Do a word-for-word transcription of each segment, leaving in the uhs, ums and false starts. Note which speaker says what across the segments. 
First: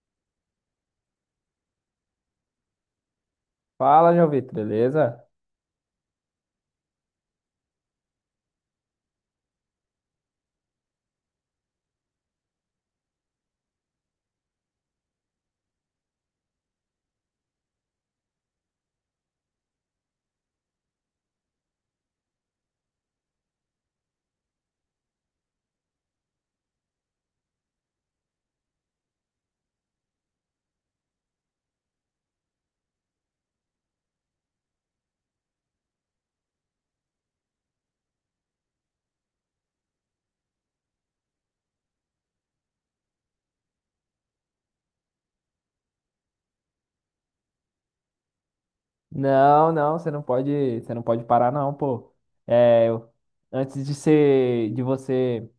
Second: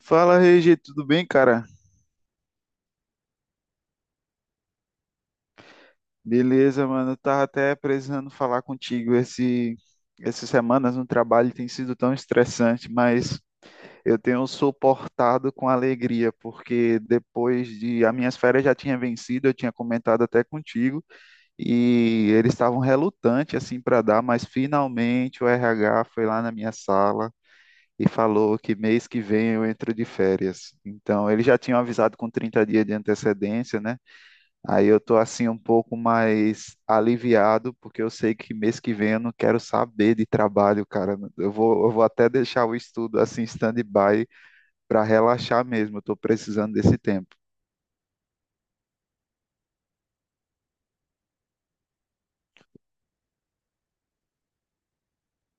Speaker 1: Fala, Regi, tudo bem, cara?
Speaker 2: Fala, João Vitor, beleza?
Speaker 1: Beleza, mano. Eu tava até precisando falar contigo. Esse, essas semanas no trabalho tem sido tão estressante, mas eu tenho suportado com alegria, porque depois de as minhas férias já tinha vencido, eu tinha comentado até contigo, e eles estavam relutantes assim para dar, mas finalmente o R H foi lá na minha sala. E falou que mês que vem eu entro de férias. Então, eles já tinham avisado com trinta dias de antecedência, né? Aí eu tô assim um pouco mais aliviado, porque eu sei que mês que vem eu não quero saber de trabalho, cara. Eu vou, eu vou até deixar o estudo assim stand-by para relaxar mesmo. Eu tô precisando desse tempo.
Speaker 2: Não, não, você não pode, você não pode parar não, pô. É, eu- antes de ser, de você,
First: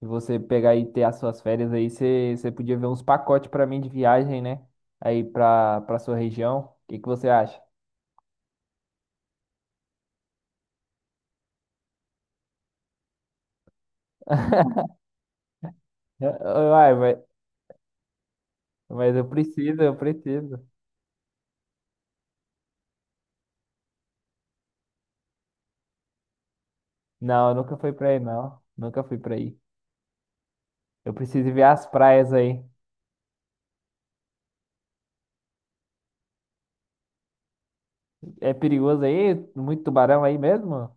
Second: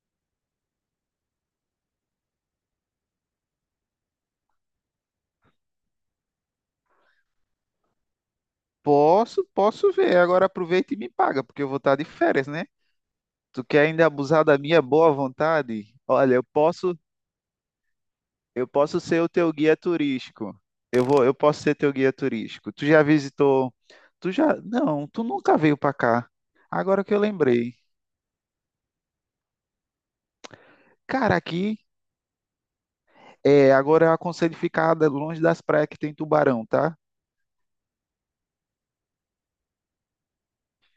Speaker 2: de você pegar e ter as suas férias aí, você, você podia ver uns pacotes pra mim de viagem, né? Aí pra, pra sua região. O que que você acha?
Speaker 1: Posso, posso ver. Agora aproveita e me paga, porque eu vou estar de férias, né? Tu quer ainda abusar da minha boa vontade? Olha,
Speaker 2: Eu-
Speaker 1: eu
Speaker 2: eu- Uai,
Speaker 1: posso,
Speaker 2: mas,
Speaker 1: eu posso
Speaker 2: mas
Speaker 1: ser
Speaker 2: eu
Speaker 1: o teu guia
Speaker 2: preciso, eu
Speaker 1: turístico.
Speaker 2: preciso.
Speaker 1: Eu vou, eu posso ser teu guia turístico. Tu já visitou? Tu já? Não, tu nunca veio para cá. Agora que eu
Speaker 2: Não, eu
Speaker 1: lembrei.
Speaker 2: nunca fui pra aí, não. Nunca fui pra aí. Eu
Speaker 1: Cara,
Speaker 2: preciso ver
Speaker 1: aqui
Speaker 2: as praias aí.
Speaker 1: é, agora eu aconselho ficar da- longe das praias que tem tubarão, tá?
Speaker 2: É perigoso aí? Muito tubarão aí mesmo?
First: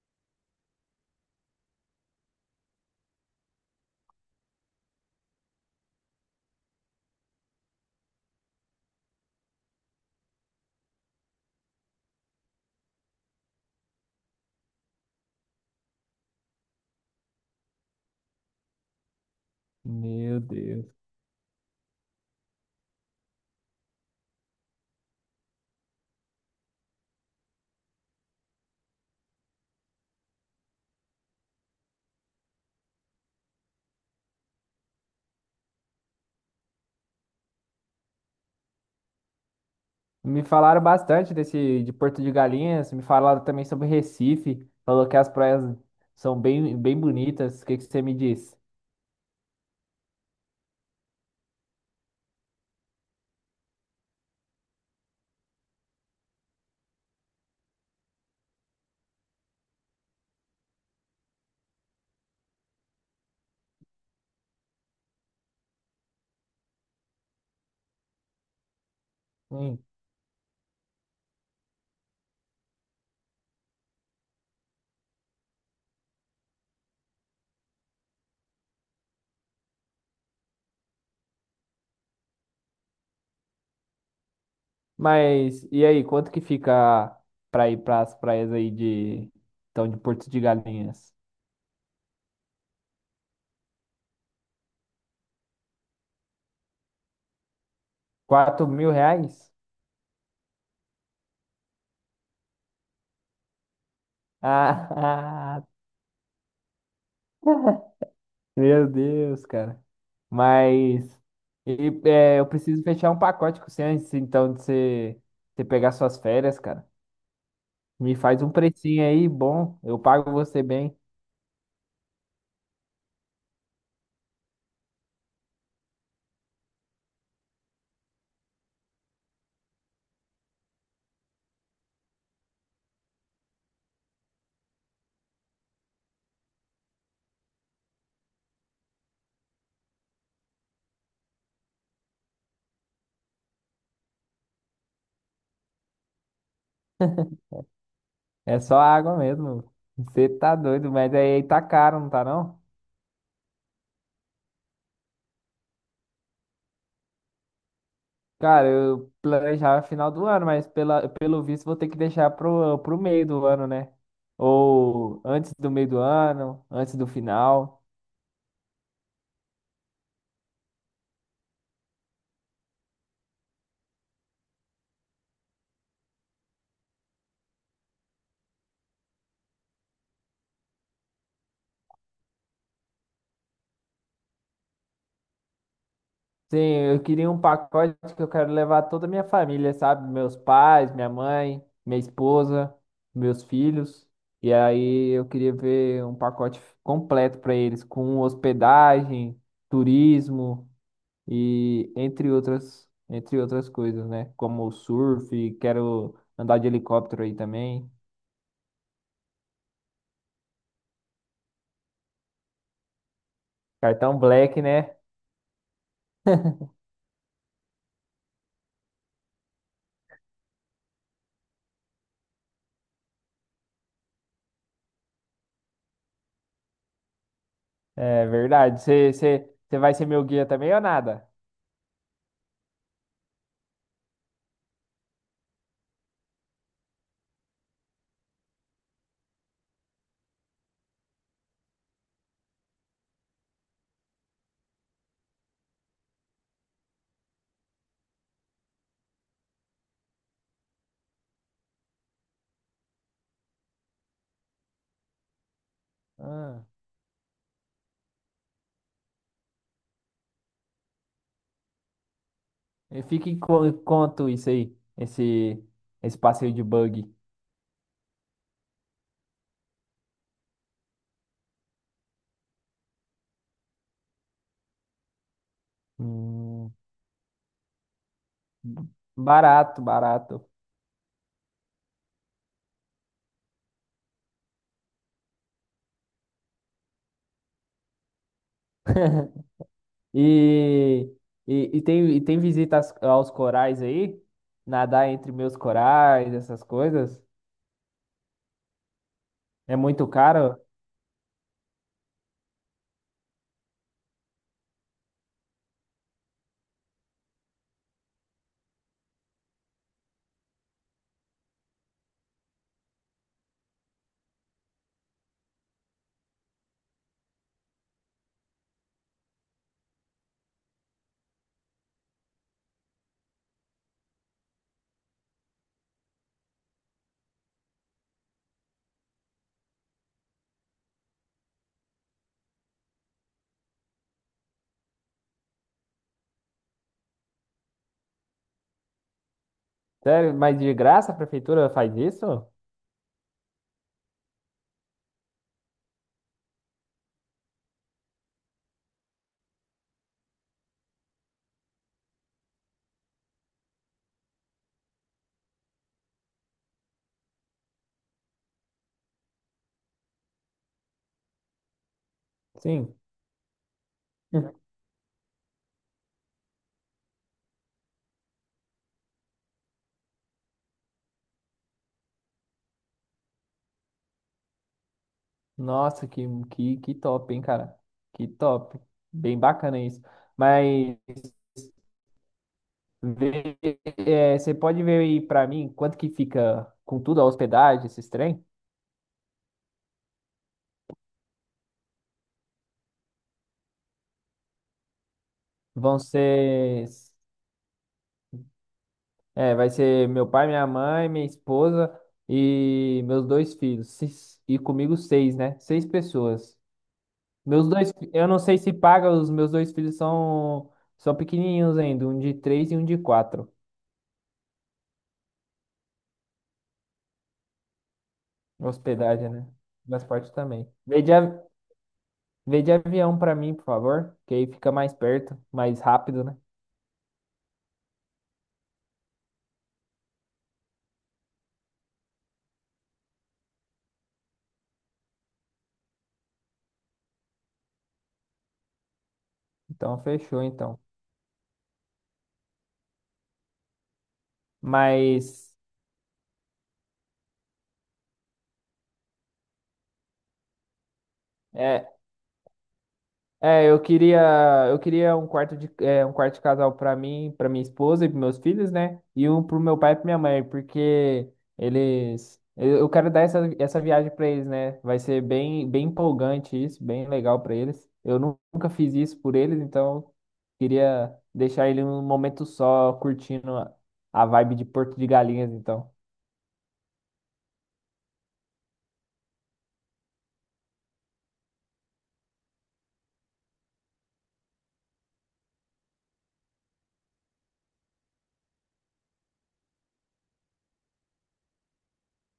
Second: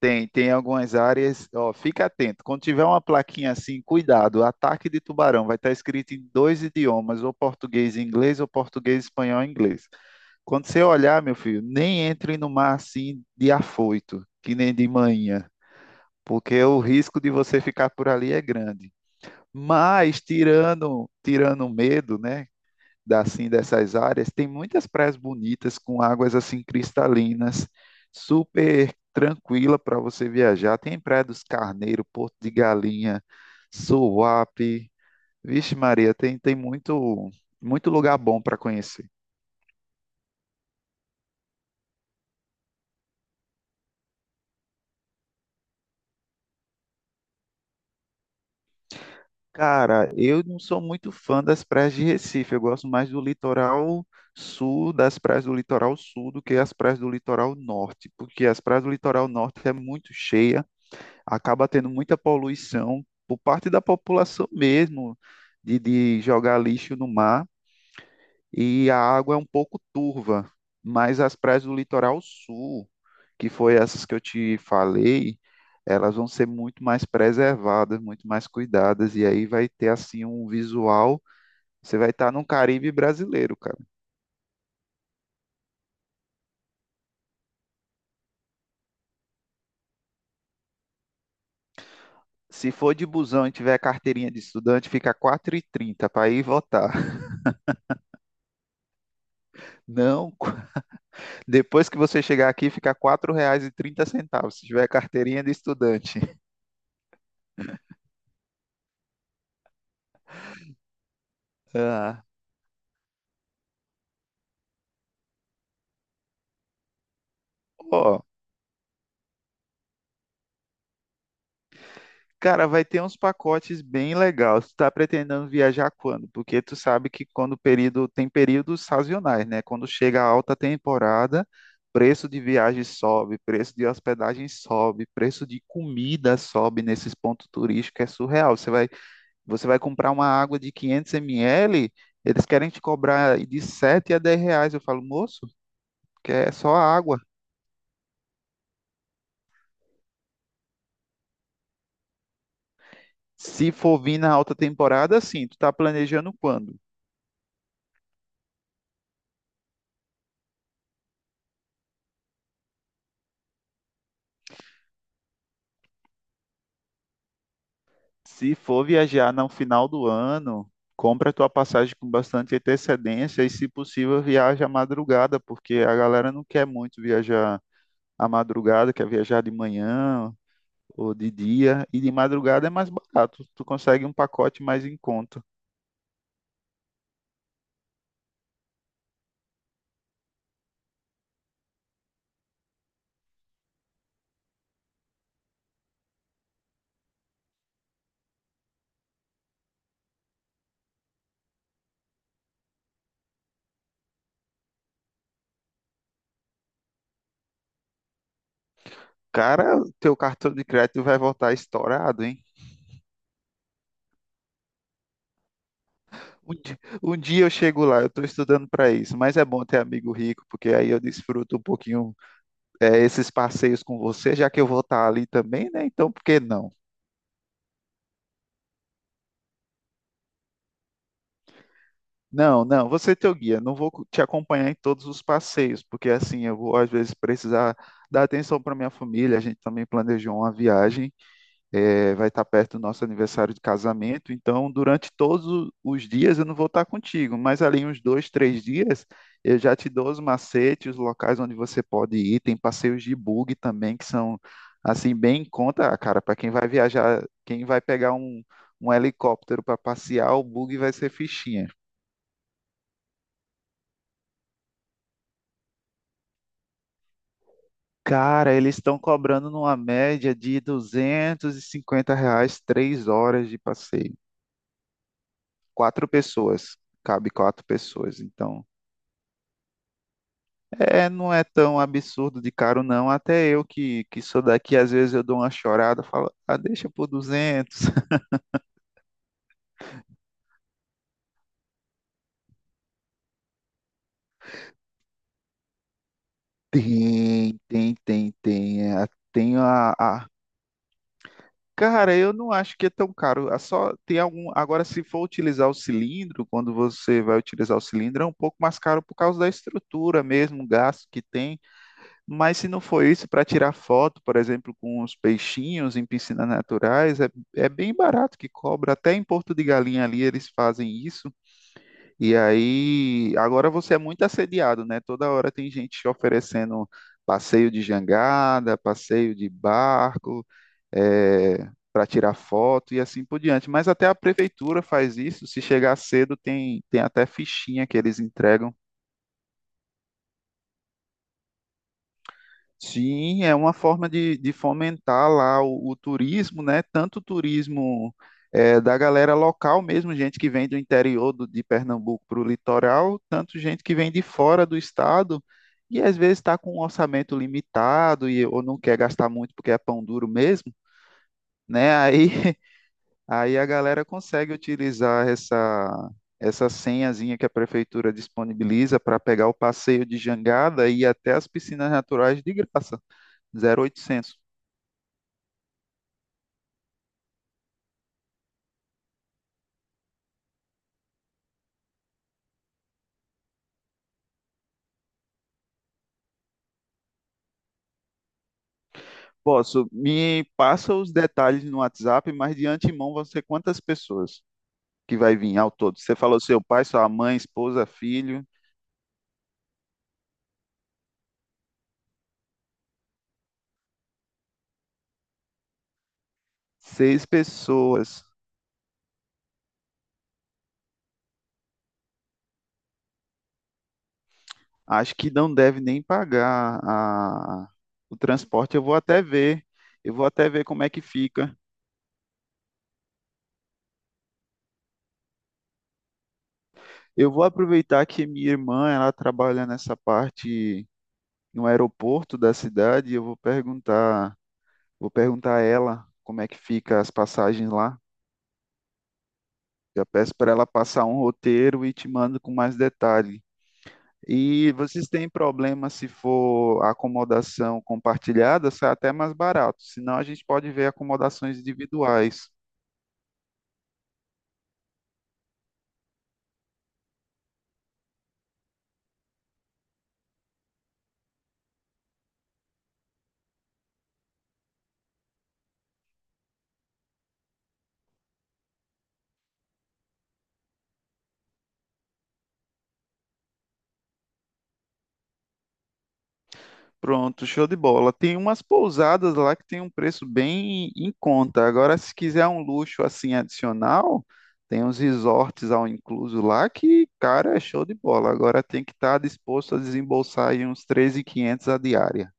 Speaker 1: Tem, tem algumas áreas, ó, fica atento. Quando tiver uma plaquinha assim, cuidado, ataque de tubarão, vai estar escrito em dois idiomas, ou português e inglês, ou português, espanhol e inglês. Quando você olhar, meu filho, nem entre no mar assim de afoito, que nem de manhã, porque o risco de você ficar por ali é grande. Mas
Speaker 2: Meu Deus.
Speaker 1: tirando, tirando o medo, né, da, assim, dessas áreas, tem muitas praias bonitas com águas assim cristalinas, super tranquila para você viajar. Tem Praia dos Carneiros, Porto de Galinha, Suape. Vixe Maria, tem, tem muito, muito lugar bom para conhecer.
Speaker 2: Me falaram bastante desse de Porto de Galinhas, me falaram também sobre Recife, falou que as praias são bem, bem bonitas. O que que você me diz?
Speaker 1: Cara, eu não sou muito fã das praias de Recife. Eu gosto mais do litoral sul, das praias do litoral sul, do que as praias do litoral norte, porque as praias do litoral norte é muito cheia, acaba tendo muita poluição por parte da população mesmo, de, de jogar lixo no mar, e a água é um
Speaker 2: Hum.
Speaker 1: pouco turva, mas as praias do litoral sul, que foi essas que eu te falei, elas vão ser muito mais preservadas, muito mais cuidadas, e aí vai ter assim um visual. Você vai estar num Caribe brasileiro, cara.
Speaker 2: Mas e aí, quanto que fica para ir para as praias aí de então de Porto de Galinhas?
Speaker 1: Se for de busão e tiver carteirinha de estudante, fica quatro e trinta para ir votar.
Speaker 2: Quatro mil reais?
Speaker 1: Não. Depois que você chegar aqui, fica quatro reais e trinta centavos, se tiver carteirinha de
Speaker 2: Ah,
Speaker 1: estudante.
Speaker 2: meu Deus, cara. Mas e,
Speaker 1: Ah,
Speaker 2: é, eu preciso fechar um pacote com você antes então de você, você pegar suas férias, cara. Me
Speaker 1: ó,
Speaker 2: faz um precinho aí bom, eu pago você bem.
Speaker 1: cara, vai ter uns pacotes bem legais. Tu tá pretendendo viajar quando? Porque tu sabe que quando o período tem períodos sazonais, né? Quando chega a alta temporada, preço de viagem sobe, preço de hospedagem sobe, preço de comida sobe nesses pontos turísticos, é surreal. Você vai, você vai comprar uma água de quinhentos ml, eles querem te cobrar de sete a dez reais. Eu falo, moço, que é só a água.
Speaker 2: É só água mesmo. Você tá doido, mas aí tá caro, não tá não?
Speaker 1: Se for vir na alta temporada, sim, tu tá planejando quando?
Speaker 2: Cara, eu planejava final do ano, mas pela, pelo visto vou ter que deixar pro, pro meio do ano, né? Ou antes do meio do ano, antes do final.
Speaker 1: Se for viajar no final do ano, compra tua passagem com bastante antecedência e, se possível, viaja à madrugada, porque a galera não quer muito viajar à madrugada, quer viajar de manhã ou de dia, e de madrugada é mais barato, tu consegue um pacote mais em conta.
Speaker 2: Sim, eu queria um pacote que eu quero levar toda a minha família, sabe? Meus pais, minha mãe, minha esposa, meus filhos. E aí eu queria ver um pacote completo para eles, com hospedagem, turismo e entre outras, entre outras coisas, né? Como o surf, quero andar de helicóptero aí também.
Speaker 1: Cara, teu cartão de crédito vai voltar estourado, hein?
Speaker 2: Cartão Black, né?
Speaker 1: Um di- um dia eu chego lá, eu estou estudando para isso, mas é bom ter amigo rico, porque aí eu desfruto um pouquinho é, esses passeios com você, já que eu vou estar ali também, né? Então, por que não?
Speaker 2: É verdade. Você vai ser meu guia também ou nada?
Speaker 1: Não, não, você é teu guia, não vou co- te acompanhar em todos os passeios, porque assim eu vou às vezes precisar dar atenção para minha família, a gente também planejou uma viagem. É, vai estar perto do nosso aniversário de casamento, então durante todos o- os dias eu não vou estar contigo, mas ali uns dois, três dias eu já te dou os macetes, os locais onde você pode ir, tem passeios de bug também que são assim bem em conta, cara, para quem
Speaker 2: Ah.
Speaker 1: vai viajar, quem vai pegar um, um helicóptero para passear, o bug vai ser fichinha.
Speaker 2: E fica em qu- quanto isso aí? Esse, esse passeio de buggy.
Speaker 1: Cara, eles estão cobrando numa média de duzentos e cinquenta reais, três horas de passeio. Quatro
Speaker 2: Hum,
Speaker 1: pessoas, cabe quatro pessoas. Então.
Speaker 2: barato, barato.
Speaker 1: É, é, não é tão absurdo de caro, não. Até eu que, que sou daqui, às vezes eu dou uma chorada, falo, ah, deixa por duzentos.
Speaker 2: E, e, e tem, e tem visitas aos corais aí? Nadar entre meus corais, essas coisas?
Speaker 1: Tem, tem, tem, tem. É, Tem
Speaker 2: É
Speaker 1: a,
Speaker 2: muito
Speaker 1: a-
Speaker 2: caro?
Speaker 1: Cara, eu não acho que é tão caro. É só tem algum. Agora, se for utilizar o cilindro, quando você vai utilizar o cilindro, é um pouco mais caro por causa da estrutura mesmo, o gasto que tem. Mas se não for isso, para tirar foto, por exemplo, com os peixinhos em piscinas naturais, é, é bem barato que cobra. Até em Porto de Galinha ali eles fazem isso. E aí, agora você é muito assediado, né? Toda hora tem gente te oferecendo passeio de jangada, passeio de barco, para tirar foto e assim por diante. Mas até a prefeitura faz isso. Se chegar cedo, tem, tem até fichinha que eles entregam.
Speaker 2: Sério? Mas de graça a prefeitura faz isso?
Speaker 1: Sim, é uma forma de, de fomentar lá o, o turismo, né? Tanto o turismo eh, da galera local mesmo, gente que vem do interior do- de Pernambuco para o litoral, tanto gente que vem de fora do estado e às vezes está com um orçamento limitado e, ou não quer gastar muito porque é pão duro mesmo, né? Aí,
Speaker 2: Sim.
Speaker 1: aí a galera
Speaker 2: Hum.
Speaker 1: consegue utilizar essa, essa senhazinha que a prefeitura disponibiliza para pegar o passeio de jangada e ir até as piscinas naturais de graça, zero oitocentos.
Speaker 2: Nossa, que, que, que top, hein, cara? Que top. Bem bacana isso. Mas. Vê, é, você pode ver aí pra mim quanto que fica com tudo a hospedagem, esses trem?
Speaker 1: Posso, me passa os detalhes no WhatsApp, mas de antemão vão ser quantas pessoas que vai vir ao todo?
Speaker 2: Vão
Speaker 1: Você falou seu pai,
Speaker 2: ser,
Speaker 1: sua mãe, esposa, filho,
Speaker 2: é, vai ser meu pai, minha mãe, minha esposa e meus dois filhos. Seis- E comigo seis, né? Seis pessoas.
Speaker 1: seis
Speaker 2: Meus dois, fi-
Speaker 1: pessoas.
Speaker 2: eu não sei se paga, os meus dois filhos são são pequenininhos ainda, um de três e um de quatro.
Speaker 1: Acho que não deve nem pagar a- o transporte. Eu vou até
Speaker 2: Hospedagem, né?
Speaker 1: ver, eu vou
Speaker 2: Transporte
Speaker 1: até ver
Speaker 2: também.
Speaker 1: como é que
Speaker 2: Vê de, av-
Speaker 1: fica.
Speaker 2: vê de avião pra mim, por favor, que aí fica mais perto, mais rápido, né?
Speaker 1: Eu vou aproveitar que minha irmã, ela trabalha nessa parte no aeroporto da cidade, e eu vou perguntar, vou perguntar a ela como é que fica as passagens lá.
Speaker 2: Então
Speaker 1: Já peço
Speaker 2: fechou,
Speaker 1: para ela
Speaker 2: então.
Speaker 1: passar um roteiro e te mando com mais detalhe. E vocês têm
Speaker 2: Mas
Speaker 1: problema se for acomodação compartilhada, sai até mais barato. Senão a gente pode ver acomodações
Speaker 2: é,
Speaker 1: individuais.
Speaker 2: é, eu queria, eu queria um quarto de, é, um quarto de casal pra mim, pra minha esposa e pros meus filhos, né? E um pro meu pai e pra minha mãe, porque eles, eu eu quero dar essa, essa viagem pra eles, né? Vai ser bem, bem empolgante isso, bem legal pra eles. Eu nu- nunca fiz isso por eles, então queria deixar ele um momento só curtindo a vibe de Porto de Galinhas, então.
Speaker 1: Pronto, show de bola. Tem umas pousadas lá que tem um preço bem em conta. Agora, se quiser um luxo assim adicional, tem uns resorts ao incluso lá que, cara, é show de bola. Agora tem que estar disposto a desembolsar aí uns treze mil e quinhentos a diária.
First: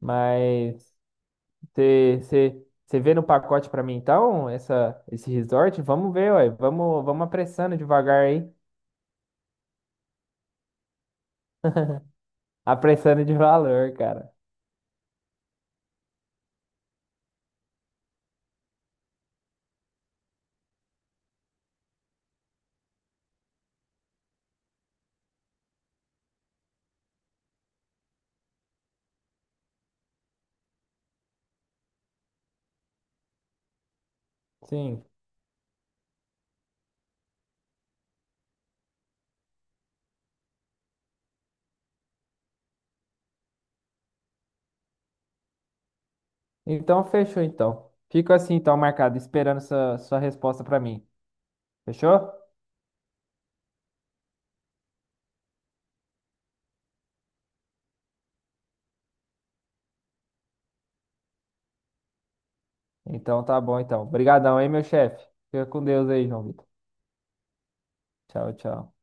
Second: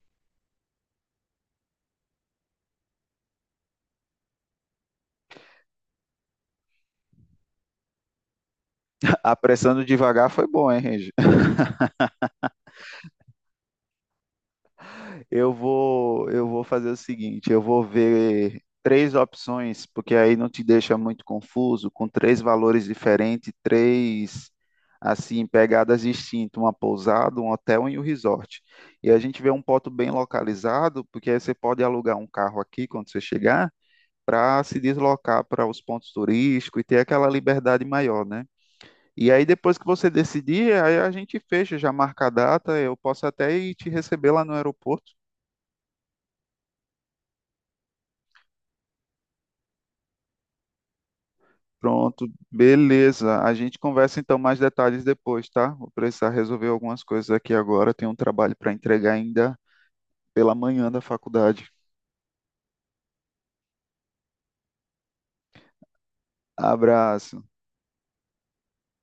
Speaker 2: Mas você você- você vê no pacote pra mim, então, essa, esse resort? Vamos ver, ué. Vamos, vamos apressando devagar aí.
Speaker 1: Apressando devagar foi bom, hein, Regi?
Speaker 2: Apressando de valor, cara.
Speaker 1: Eu vou, eu vou fazer o seguinte, eu vou ver três opções, porque aí não te deixa muito confuso, com três valores diferentes, três assim pegadas distintas, uma pousada, um hotel e um resort. E a gente vê um ponto bem localizado, porque aí você pode alugar um carro aqui quando você chegar, para se
Speaker 2: Sim.
Speaker 1: deslocar para os pontos turísticos e ter aquela liberdade maior, né? E aí depois que você decidir, aí a gente fecha, já marca a data, eu posso até ir te receber lá no aeroporto.
Speaker 2: Então, fechou, então. Fico assim, então, marcado, esperando sua, sua resposta pra mim.
Speaker 1: Pronto,
Speaker 2: Fechou?
Speaker 1: beleza. A gente conversa então mais detalhes depois, tá? Vou precisar resolver algumas coisas aqui agora. Tenho um trabalho para entregar ainda pela manhã da faculdade.
Speaker 2: Então tá bom, então. Obrigadão, hein, meu chefe? Fica com Deus aí, João Vitor.
Speaker 1: Abraço.
Speaker 2: Tchau, tchau.